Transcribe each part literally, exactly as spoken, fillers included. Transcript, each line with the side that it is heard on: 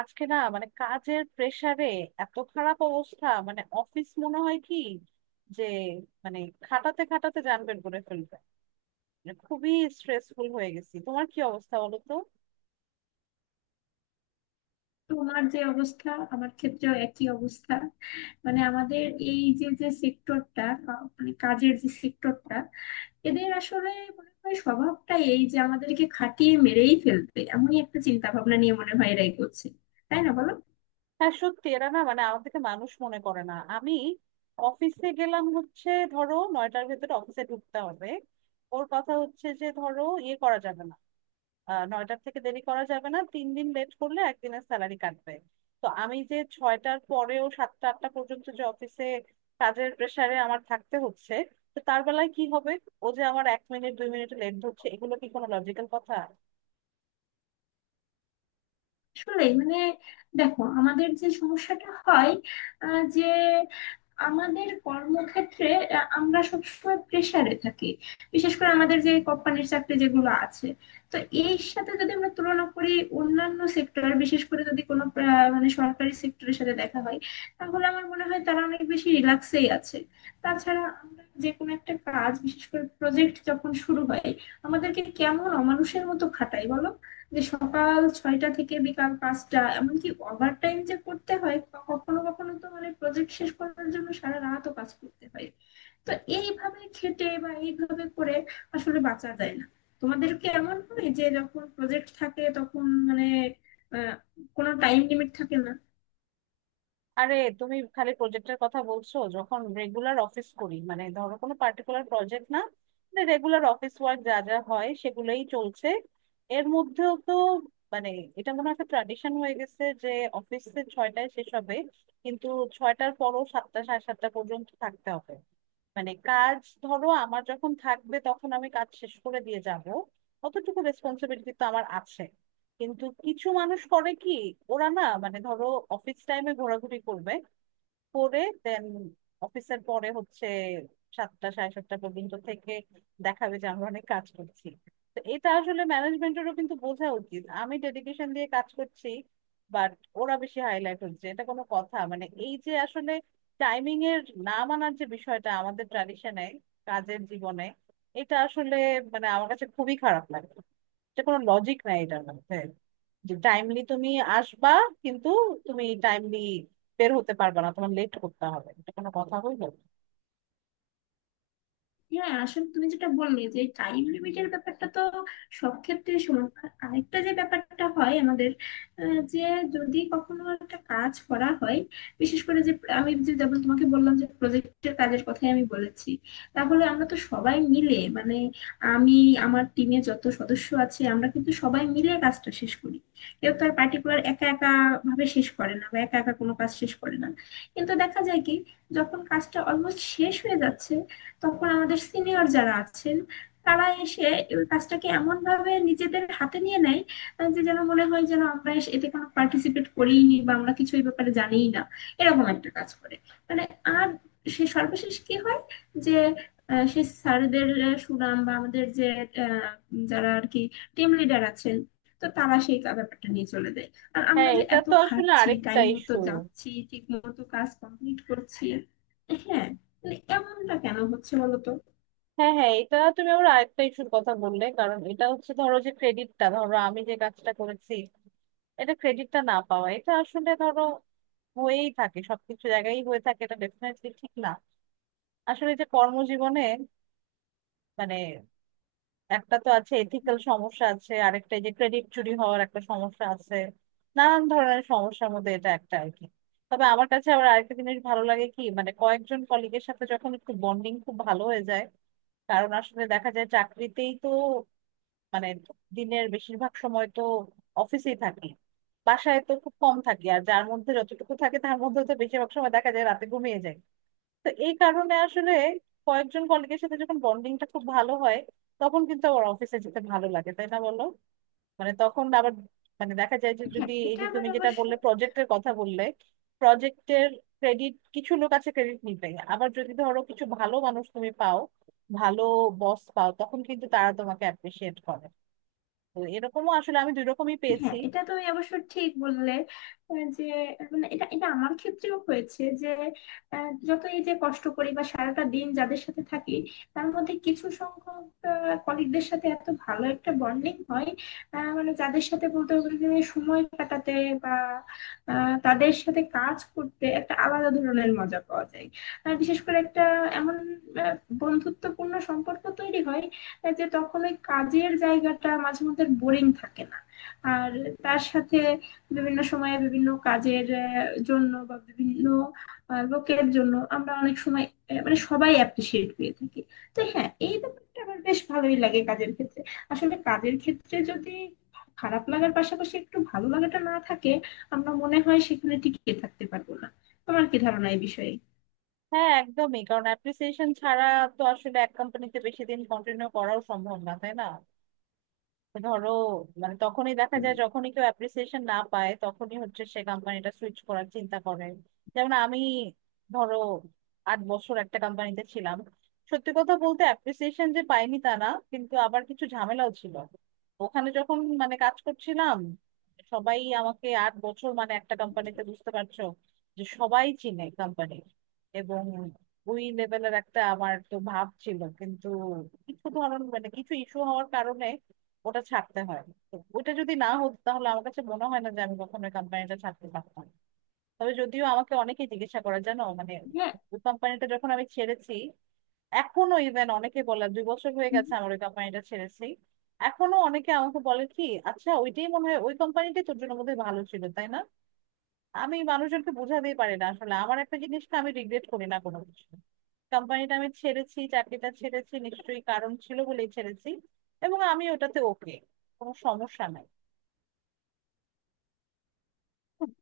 right: আজকে না মানে কাজের প্রেসারে এত খারাপ অবস্থা, মানে অফিস মনে হয় কি যে, মানে খাটাতে খাটাতে জানবেন করে ফেলবে, মানে খুবই স্ট্রেসফুল হয়ে গেছি। তোমার কি অবস্থা বলো তো?
left: তোমার যে অবস্থা, আমার ক্ষেত্রেও একই অবস্থা। মানে আমাদের এই যে যে সেক্টরটা, মানে কাজের যে সেক্টরটা, এদের আসলে মনে হয় স্বভাবটাই এই যে আমাদেরকে খাটিয়ে মেরেই ফেলবে, এমনই একটা চিন্তা ভাবনা নিয়ে মনে হয় এরা এগোচ্ছে। তাই না, বলো?
right: হ্যাঁ, সত্যি এরা না মানে আমাদেরকে মানুষ মনে করে না। আমি অফিসে গেলাম, হচ্ছে ধরো নয়টার ভেতরে অফিসে ঢুকতে হবে। ওর কথা হচ্ছে যে ধরো ইয়ে করা যাবে না, আহ নয়টার থেকে দেরি করা যাবে না, তিন দিন লেট করলে একদিনের স্যালারি কাটবে। তো আমি যে ছয়টার পরেও সাতটা আটটা পর্যন্ত যে অফিসে কাজের প্রেসারে আমার থাকতে হচ্ছে, তো তার বেলায় কি হবে? ও যে আমার এক মিনিট দুই মিনিট লেট ধরছে, এগুলো কি কোনো লজিক্যাল কথা?
left: আসলে মানে দেখো, আমাদের যে সমস্যাটা হয় আহ, যে আমাদের কর্মক্ষেত্রে আহ, আমরা সবসময় প্রেসারে থাকি, বিশেষ করে আমাদের যে কোম্পানির চাকরি যেগুলো আছে। তো এই সাথে যদি আমরা তুলনা করি অন্যান্য সেক্টর, বিশেষ করে যদি কোনো আহ, মানে সরকারি সেক্টরের সাথে দেখা হয়, তাহলে আমার মনে হয় তারা অনেক বেশি রিল্যাক্সেই আছে। তাছাড়া আমরা যে কোনো একটা কাজ, বিশেষ করে প্রজেক্ট যখন শুরু হয়, আমাদেরকে কেমন অমানুষের মতো খাটায়, বলো? যে সকাল ছয়টা থেকে বিকাল পাঁচটা, এমনকি ওভার টাইম যে করতে হয়, ক- কখনো কখনো তো মানে প্রজেক্ট শেষ করার জন্য সারা রাতও কাজ করতে হয়। তো এইভাবে খেটে বা এইভাবে করে আসলে বাঁচা যায় না। তোমাদের কি এমন হয় যে যখন প্রজেক্ট থাকে তখন মানে আহ, কোনো টাইম লিমিট থাকে না?
right: আরে, তুমি খালি প্রজেক্টের কথা বলছো। যখন রেগুলার অফিস করি মানে ধরো কোনো পার্টিকুলার প্রজেক্ট না, রেগুলার অফিস ওয়ার্ক যা যা হয় সেগুলোই চলছে। এর মধ্যেও তো মানে এটা মনে হয় একটা ট্র্যাডিশন হয়ে গেছে যে অফিসে ছয়টায় শেষ হবে, কিন্তু ছয়টার পরও সাতটা সাড়ে সাতটা পর্যন্ত থাকতে হবে। মানে কাজ ধরো আমার যখন থাকবে তখন আমি কাজ শেষ করে দিয়ে যাব, অতটুকু রেসপন্সিবিলিটি তো আমার আছে। কিন্তু কিছু মানুষ করে কি, ওরা না মানে ধরো অফিস টাইমে ঘোরাঘুরি করবে, করে দেন অফিসের পরে হচ্ছে সাতটা সাড়ে সাতটা পর্যন্ত থেকে দেখাবে যে আমরা অনেক কাজ করছি। তো এটা আসলে ম্যানেজমেন্টেরও কিন্তু বোঝা উচিত আমি ডেডিকেশন দিয়ে কাজ করছি, বাট ওরা বেশি হাইলাইট হচ্ছে, এটা কোনো কথা? মানে এই যে আসলে টাইমিং এর না মানার যে বিষয়টা আমাদের ট্র্যাডিশনে, কাজের জীবনে, এটা আসলে মানে আমার কাছে খুবই খারাপ লাগে। এটা কোনো লজিক নাই এটার মধ্যে, যে টাইমলি তুমি আসবা, কিন্তু তুমি টাইমলি বের হতে পারবা না, তোমার লেট করতে হবে, এটা কোনো কথা হইলো?
left: হ্যাঁ, আসলে তুমি যেটা বললে যে টাইম লিমিটের ব্যাপারটা তো সব ক্ষেত্রে সমান। আর আরেকটা যে ব্যাপারটা হয় আমাদের, আহ, যে যদি কখনো একটা কাজ করা হয়, বিশেষ করে যে আমি, যে যেমন তোমাকে বললাম যে প্রজেক্টের কাজের কথাই আমি বলেছি, তাহলে আমরা তো সবাই মিলে মানে, আমি, আমার টিমে যত সদস্য আছে, আমরা কিন্তু সবাই মিলে কাজটা শেষ করি। কেউ তো আর পার্টিকুলার একা একা ভাবে শেষ করে না বা একা একা কোনো কাজ শেষ করে না। কিন্তু দেখা যায় কি, যখন কাজটা অলমোস্ট শেষ হয়ে যাচ্ছে, তখন আমাদের সিনিয়র যারা আছেন, তারা এসে ওই কাজটাকে এমন ভাবে নিজেদের হাতে নিয়ে নেয় আহ, যে যেন মনে হয় যেন আমরা এস- এতে কোনো পার্টিসিপেট করিনি বা আমরা কিছু এই ব্যাপারে জানিই না, এরকম একটা কাজ করে। মানে, আর সে সর্বশেষ কি হয় যে আহ, সে স্যারদের আহ, সুনাম বা আমাদের যে আহ, যারা আর কি টিম লিডার আছেন, তো তারা সেই কা- ব্যাপারটা নিয়ে চলে যায়। আর আমরা
right: হ্যাঁ,
left: যে
right: এটা
left: এত
right: তো আসলে
left: খাচ্ছি,
right: আরেকটা
left: টাইম মতো
right: ইস্যু।
left: যাচ্ছি, ঠিক মতো কাজ কমপ্লিট করছি। হ্যাঁ, মানে এমনটা কেন হচ্ছে, বলতো?
right: হ্যাঁ হ্যাঁ, এটা তুমি আবার আরেকটা ইস্যুর কথা বললে, কারণ এটা হচ্ছে ধরো যে ক্রেডিটটা, ধরো আমি যে কাজটা করেছি এটা, ক্রেডিটটা না পাওয়া এটা আসলে ধরো হয়েই থাকে, সবকিছু জায়গায় হয়ে থাকে, এটা ডেফিনেটলি ঠিক না। আসলে যে কর্মজীবনে মানে একটা তো আছে এথিক্যাল সমস্যা আছে, আরেকটা এই যে ক্রেডিট চুরি হওয়ার একটা সমস্যা আছে, নানান ধরনের সমস্যার মধ্যে এটা একটা আর কি। তবে আমার কাছে আবার আরেকটা জিনিস ভালো লাগে কি, মানে কয়েকজন কলিগের সাথে যখন একটু বন্ডিং খুব ভালো হয়ে যায়, কারণ আসলে দেখা যায় চাকরিতেই তো মানে দিনের বেশিরভাগ সময় তো অফিসেই থাকি, বাসায় তো খুব কম থাকি, আর যার মধ্যে যতটুকু থাকে তার মধ্যে তো বেশিরভাগ সময় দেখা যায় রাতে ঘুমিয়ে যায়। তো এই কারণে আসলে কয়েকজন কলিগের সাথে যখন বন্ডিংটা খুব ভালো হয় তখন কিন্তু আমার অফিসে যেতে ভালো লাগে, তাই না বলো? মানে তখন আবার, মানে দেখা যায় যে,
left: হ্যাঁ,
right: যদি এই
left: এটা
right: যে
left: আমার
right: তুমি যেটা
left: অবশ্য।
right: বললে প্রজেক্টের কথা বললে, প্রজেক্টের ক্রেডিট কিছু লোক আছে ক্রেডিট নিতে, আবার যদি ধরো কিছু ভালো মানুষ তুমি পাও, ভালো বস পাও, তখন কিন্তু তারা তোমাকে অ্যাপ্রিসিয়েট করে। তো এরকমও আসলে আমি দুই রকমই পেয়েছি।
left: হ্যাঁ, এটা তুমি অবশ্য ঠিক বললে। আহ, যে মানে এটা এটা আমার ক্ষেত্রেও হয়েছে যে আহ, যত এই যে কষ্ট করি বা সারাটা দিন যাদের সাথে থাকি, তার মধ্যে কিছু সংখ্যক কলিগদের সাথে এত ভালো একটা বন্ডিং হয়, আহ, মানে যাদের সাথে বলতে গেলে যে সময় কাটাতে বা আহ, তাদের সাথে কাজ করতে একটা আলাদা ধরনের মজা পাওয়া যায়। আর বিশেষ করে একটা এমন আহ, বন্ধুত্বপূর্ণ সম্পর্ক তৈরি হয় আহ, যে তখন ওই কাজের জায়গাটা মাঝে মধ্যে বোরিং থাকে না। আর তার সাথে বিভিন্ন সময়ে বিভিন্ন কাজের আহ, জন্য বা বিভিন্ন আহ, লোকের জন্য আমরা অনেক সময় আহ, মানে সবাই অ্যাপ্রিসিয়েট পেয়ে থাকি। তো হ্যাঁ, এই ব্যাপারটা আমার বেশ ভালোই লাগে কাজের ক্ষেত্রে। আসলে কাজের ক্ষেত্রে যদি খারাপ লাগার পাশাপাশি একটু ভালো লাগাটা না থাকে, আমরা মনে হয় সেখানে টিকে থাকতে পারবো না। তোমার কি ধারণা এই বিষয়ে?
right: হ্যাঁ একদমই, কারণ অ্যাপ্রিসিয়েশন ছাড়া তো আসলে এক কোম্পানিতে বেশি দিন কন্টিনিউ করাও সম্ভব না, তাই না? ধরো, মানে তখনই দেখা
left: হুম।
right: যায় যখনই কেউ অ্যাপ্রিসিয়েশন না পায় তখনই হচ্ছে সে কোম্পানিটা সুইচ করার চিন্তা করে। যেমন আমি ধরো আট বছর একটা কোম্পানিতে ছিলাম, সত্যি কথা বলতে অ্যাপ্রিসিয়েশন যে পাইনি তা না, কিন্তু আবার কিছু ঝামেলাও ছিল। ওখানে যখন মানে কাজ করছিলাম, সবাই আমাকে আট বছর মানে একটা কোম্পানিতে, বুঝতে পারছো যে সবাই চিনে কোম্পানি, এবং ওই লেভেলের একটা আমার তো ভাব ছিল, কিন্তু কিছু ধরন মানে কিছু ইস্যু হওয়ার কারণে ওটা ছাড়তে হয়। তো ওটা যদি না হতো তাহলে আমার কাছে মনে হয় না যে আমি কখনো কোম্পানিটা ছাড়তে পারতাম। তবে যদিও আমাকে অনেকেই জিজ্ঞাসা করে, জানো মানে,
left: হ্যাঁ,
right: ওই কোম্পানিটা যখন আমি ছেড়েছি, এখনো ইভেন অনেকে বলে, দুই বছর হয়ে গেছে আমার ওই কোম্পানিটা ছেড়েছি, এখনো অনেকে আমাকে বলে কি, আচ্ছা ওইটাই মনে হয়, ওই কোম্পানিটাই তোর জন্য বোধহয় ভালো ছিল, তাই না? আমি মানুষজনকে বোঝাতেই পারি না আসলে, আমার একটা জিনিসটা আমি রিগ্রেট করি না কোনো কিছু। কোম্পানিটা আমি ছেড়েছি, চাকরিটা ছেড়েছি, নিশ্চয়ই কারণ ছিল বলেই ছেড়েছি, এবং আমি ওটাতে ওকে, কোনো সমস্যা নাই।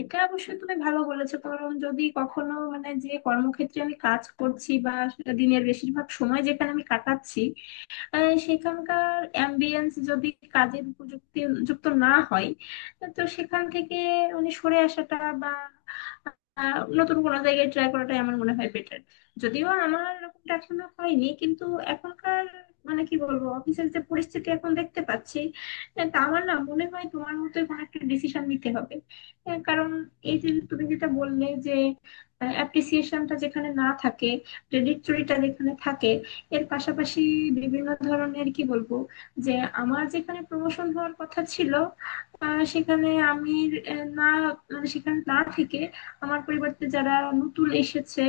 left: এটা অবশ্যই তুমি ভালো বলেছো, কারণ যদি কখনো মানে যে কর্মক্ষেত্রে আমি কাজ করছি বা সেটা দিনের বেশিরভাগ সময় যেখানে আমি কাটাচ্ছি, আহ, সেখানকার অ্যাম্বিয়েন্স যদি কাজের উপযুক্তি যুক্ত না হয়, তো সেখান থেকে উনি সরে আসাটা বা আহ, নতুন কোনো জায়গায় ট্রাই করাটাই আমার মনে হয় বেটার। যদিও আমার এরকমটা এখনো হয়নি, কিন্তু এখনকার, মানে কি বলবো, অফিসের যে পরিস্থিতি এখন দেখতে পাচ্ছি, আহ, তা আমার না মনে হয় তোমার মতোই কোনো একটা ডিসিশন নিতে হবে। আহ, কারণ এই যে তুমি যেটা বললে যে অ্যাপ্রিসিয়েশনটা যেখানে না থাকে, ক্রেডিটরিটা যেখানে থাকে, এর পাশাপাশি বিভিন্ন ধরনের, কি বলবো, যে আমার যেখানে প্রমোশন হওয়ার কথা ছিল, আহ, সেখানে আমি আহ, না, মানে সেখানে না থেকে আমার পরিবর্তে যারা নতুন এসেছে,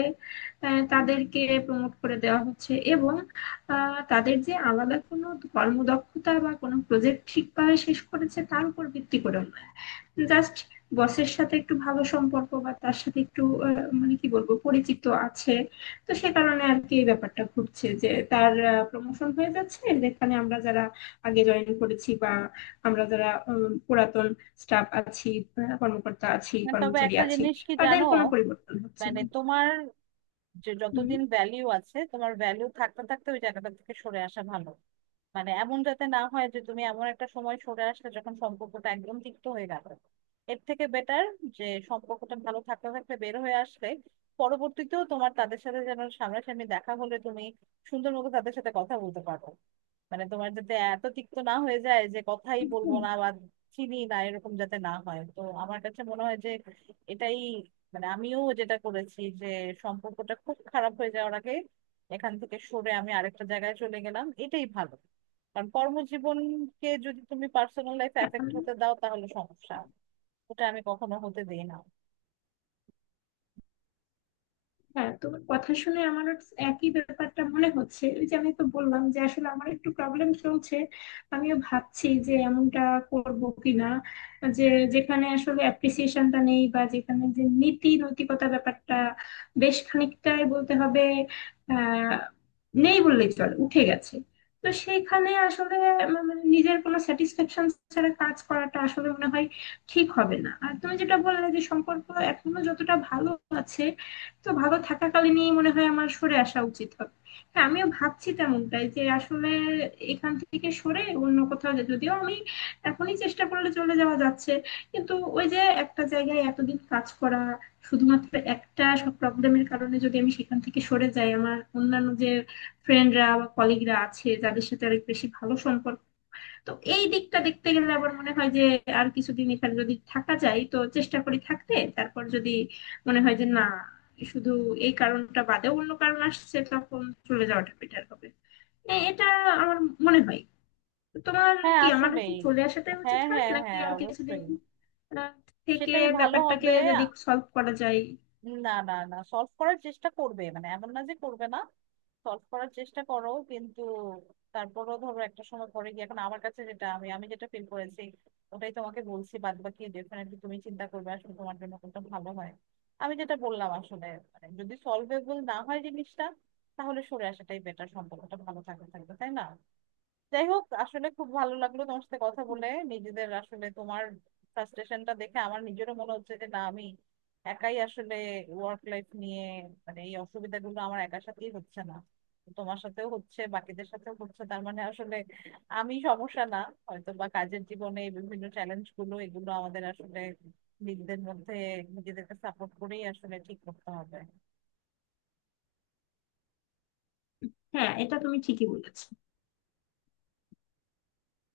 left: আহ, তাদেরকে প্রমোট করে দেওয়া হচ্ছে। এবং আহ, তাদের যে আলাদা কোনো কর্মদক্ষতা বা কোনো প্রজেক্ট ঠিকভাবে শেষ করেছে তার উপর ভিত্তি করেও নয়, জাস্ট বসের সাথে একটু ভালো সম্পর্ক বা তার সাথে একটু আহ, মানে কি বলবো পরিচিত আছে। তো সে কারণে আর কি এই ব্যাপারটা ঘটছে যে তার প্রমোশন হয়ে যাচ্ছে, যেখানে আমরা যারা আগে জয়েন করেছি বা আমরা যারা উম, পুরাতন স্টাফ আছি, আহ, কর্মকর্তা আছি,
right: তবে
left: কর্মচারী
right: একটা
left: আছি,
right: জিনিস কি
left: তাদের
right: জানো,
left: কোনো পরিবর্তন হচ্ছে
right: মানে
left: না।
right: তোমার, যে
left: হুম।
right: যতদিন ভ্যালিউ আছে, তোমার ভ্যালিউ থাকতে থাকতে ওই জায়গাটা থেকে সরে আসা ভালো। মানে এমন যাতে না হয় যে তুমি এমন একটা সময় সরে আসলে যখন সম্পর্কটা একদম তিক্ত হয়ে গেল। এর থেকে বেটার যে সম্পর্কটা ভালো থাকতে থাকতে বের হয়ে আসলে পরবর্তীতেও তোমার তাদের সাথে যেন সামনাসামনি দেখা হলে তুমি সুন্দর মতো তাদের সাথে কথা বলতে পারো। মানে তোমার যাতে এত তিক্ত না হয়ে যায় যে কথাই বলবো
left: হুম।
right: না, বা চিনি না, এরকম যাতে না হয়। তো আমার কাছে মনে হয় যে এটাই, মানে আমিও যেটা করেছি, যে সম্পর্কটা খুব খারাপ হয়ে যাওয়ার আগে এখান থেকে সরে আমি আরেকটা জায়গায় চলে গেলাম, এটাই ভালো। কারণ কর্মজীবনকে যদি তুমি পার্সোনাল লাইফ
left: এখন
right: এফেক্ট হতে দাও তাহলে সমস্যা, ওটা আমি কখনো হতে দিই না।
left: হ্যাঁ, তোমার কথা শুনে আমারও একই ব্যাপারটা মনে হচ্ছে। ওই যে আমি তো বললাম যে আসলে আমার একটু প্রবলেম চলছে, আমিও ভাবছি যে এমনটা করব কিনা, যে যেখানে আসলে অ্যাপ্রিসিয়েশনটা নেই বা যেখানে যে নীতি নৈতিকতা ব্যাপারটা বেশ খানিকটাই, বলতে হবে, আহ নেই বললেই চলে, উঠে গেছে। তো সেখানে আসলে আমার মানে নিজের কোনো স্যাটিসফ্যাকশন ছাড়া কাজ করাটা আসলে মনে হয় ঠিক হবে না। আর তুমি যেটা বললে যে সম্পর্ক এখনো যতটা ভালো আছে, তো ভালো থাকাকালীনই মনে হয় আমার সরে আসা উচিত হবে। হ্যাঁ, আমিও ভাবছি তেমনটাই, যে আসলে এখান থেকে সরে অন্য কোথাও যে- যদিও আমি এখনই চেষ্টা করলে চলে যাওয়া যাচ্ছে, কিন্তু ওই যে একটা জায়গায় এতদিন কাজ করা, শুধুমাত্র একটা সব প্রবলেমের কারণে যদি আমি সেখান থেকে সরে যাই, আমার অন্যান্য যে ফ্রেন্ডরা বা কলিগরা আছে যাদের সাথে অনেক বেশি ভালো সম্পর্ক, তো এই দিকটা দেখতে গেলে আবার মনে হয় যে আর কিছুদিন এখানে যদি থাকা যায় তো চেষ্টা করি থাকতে, তারপর যদি মনে হয় যে না, শুধু এই কারণটা বাদেও অন্য কারণ আসছে, তখন চলে যাওয়াটা বেটার হবে। এ- এটা আমার মনে হয়। তো তোমার
right: হ্যাঁ
left: কি, আমার কি
right: আসলেই।
left: চলে আসাটাই উচিত
right: হ্যাঁ
left: হয়
right: হ্যাঁ
left: নাকি
right: হ্যাঁ,
left: আর কিছুদিন
right: অবশ্যই।
left: আহ, থেকে
right: সেটাই ভালো
left: ব্যাপারটাকে
right: হবে।
left: যদি সলভ করা যায়?
right: না না না, সলভ করার চেষ্টা করবে, মানে এমন না যে করবে না, সলভ করার চেষ্টা করো, কিন্তু তারপরও ধরো একটা সময় পরে গিয়ে, এখন আমার কাছে যেটা, আমি আমি যেটা ফিল করেছি, ওটাই তোমাকে বলছি, বাদ বাকি ডেফিনেটলি তুমি চিন্তা করবে আসলে তোমার জন্য কোনটা ভালো হয়। আমি যেটা বললাম আসলে, মানে যদি সলভেবল না হয় জিনিসটা তাহলে সরে আসাটাই বেটার, সম্পর্কটা ভালো থাকবে থাকবে, তাই না? যাই হোক, আসলে খুব ভালো লাগলো তোমার সাথে কথা বলে। নিজেদের আসলে তোমার ফ্রাস্ট্রেশনটা দেখে আমার নিজেরও মনে হচ্ছে যে না, আমি একাই আসলে ওয়ার্ক লাইফ নিয়ে, মানে এই অসুবিধাগুলো আমার একার সাথেই হচ্ছে না, তোমার সাথেও হচ্ছে, বাকিদের সাথেও হচ্ছে, তার মানে আসলে আমি সমস্যা না, হয়তো বা কাজের জীবনে এই বিভিন্ন চ্যালেঞ্জ গুলো এগুলো আমাদের আসলে নিজেদের মধ্যে নিজেদেরকে সাপোর্ট করেই আসলে ঠিক করতে হবে।
left: হ্যাঁ, এটা তুমি ঠিকই বলেছ।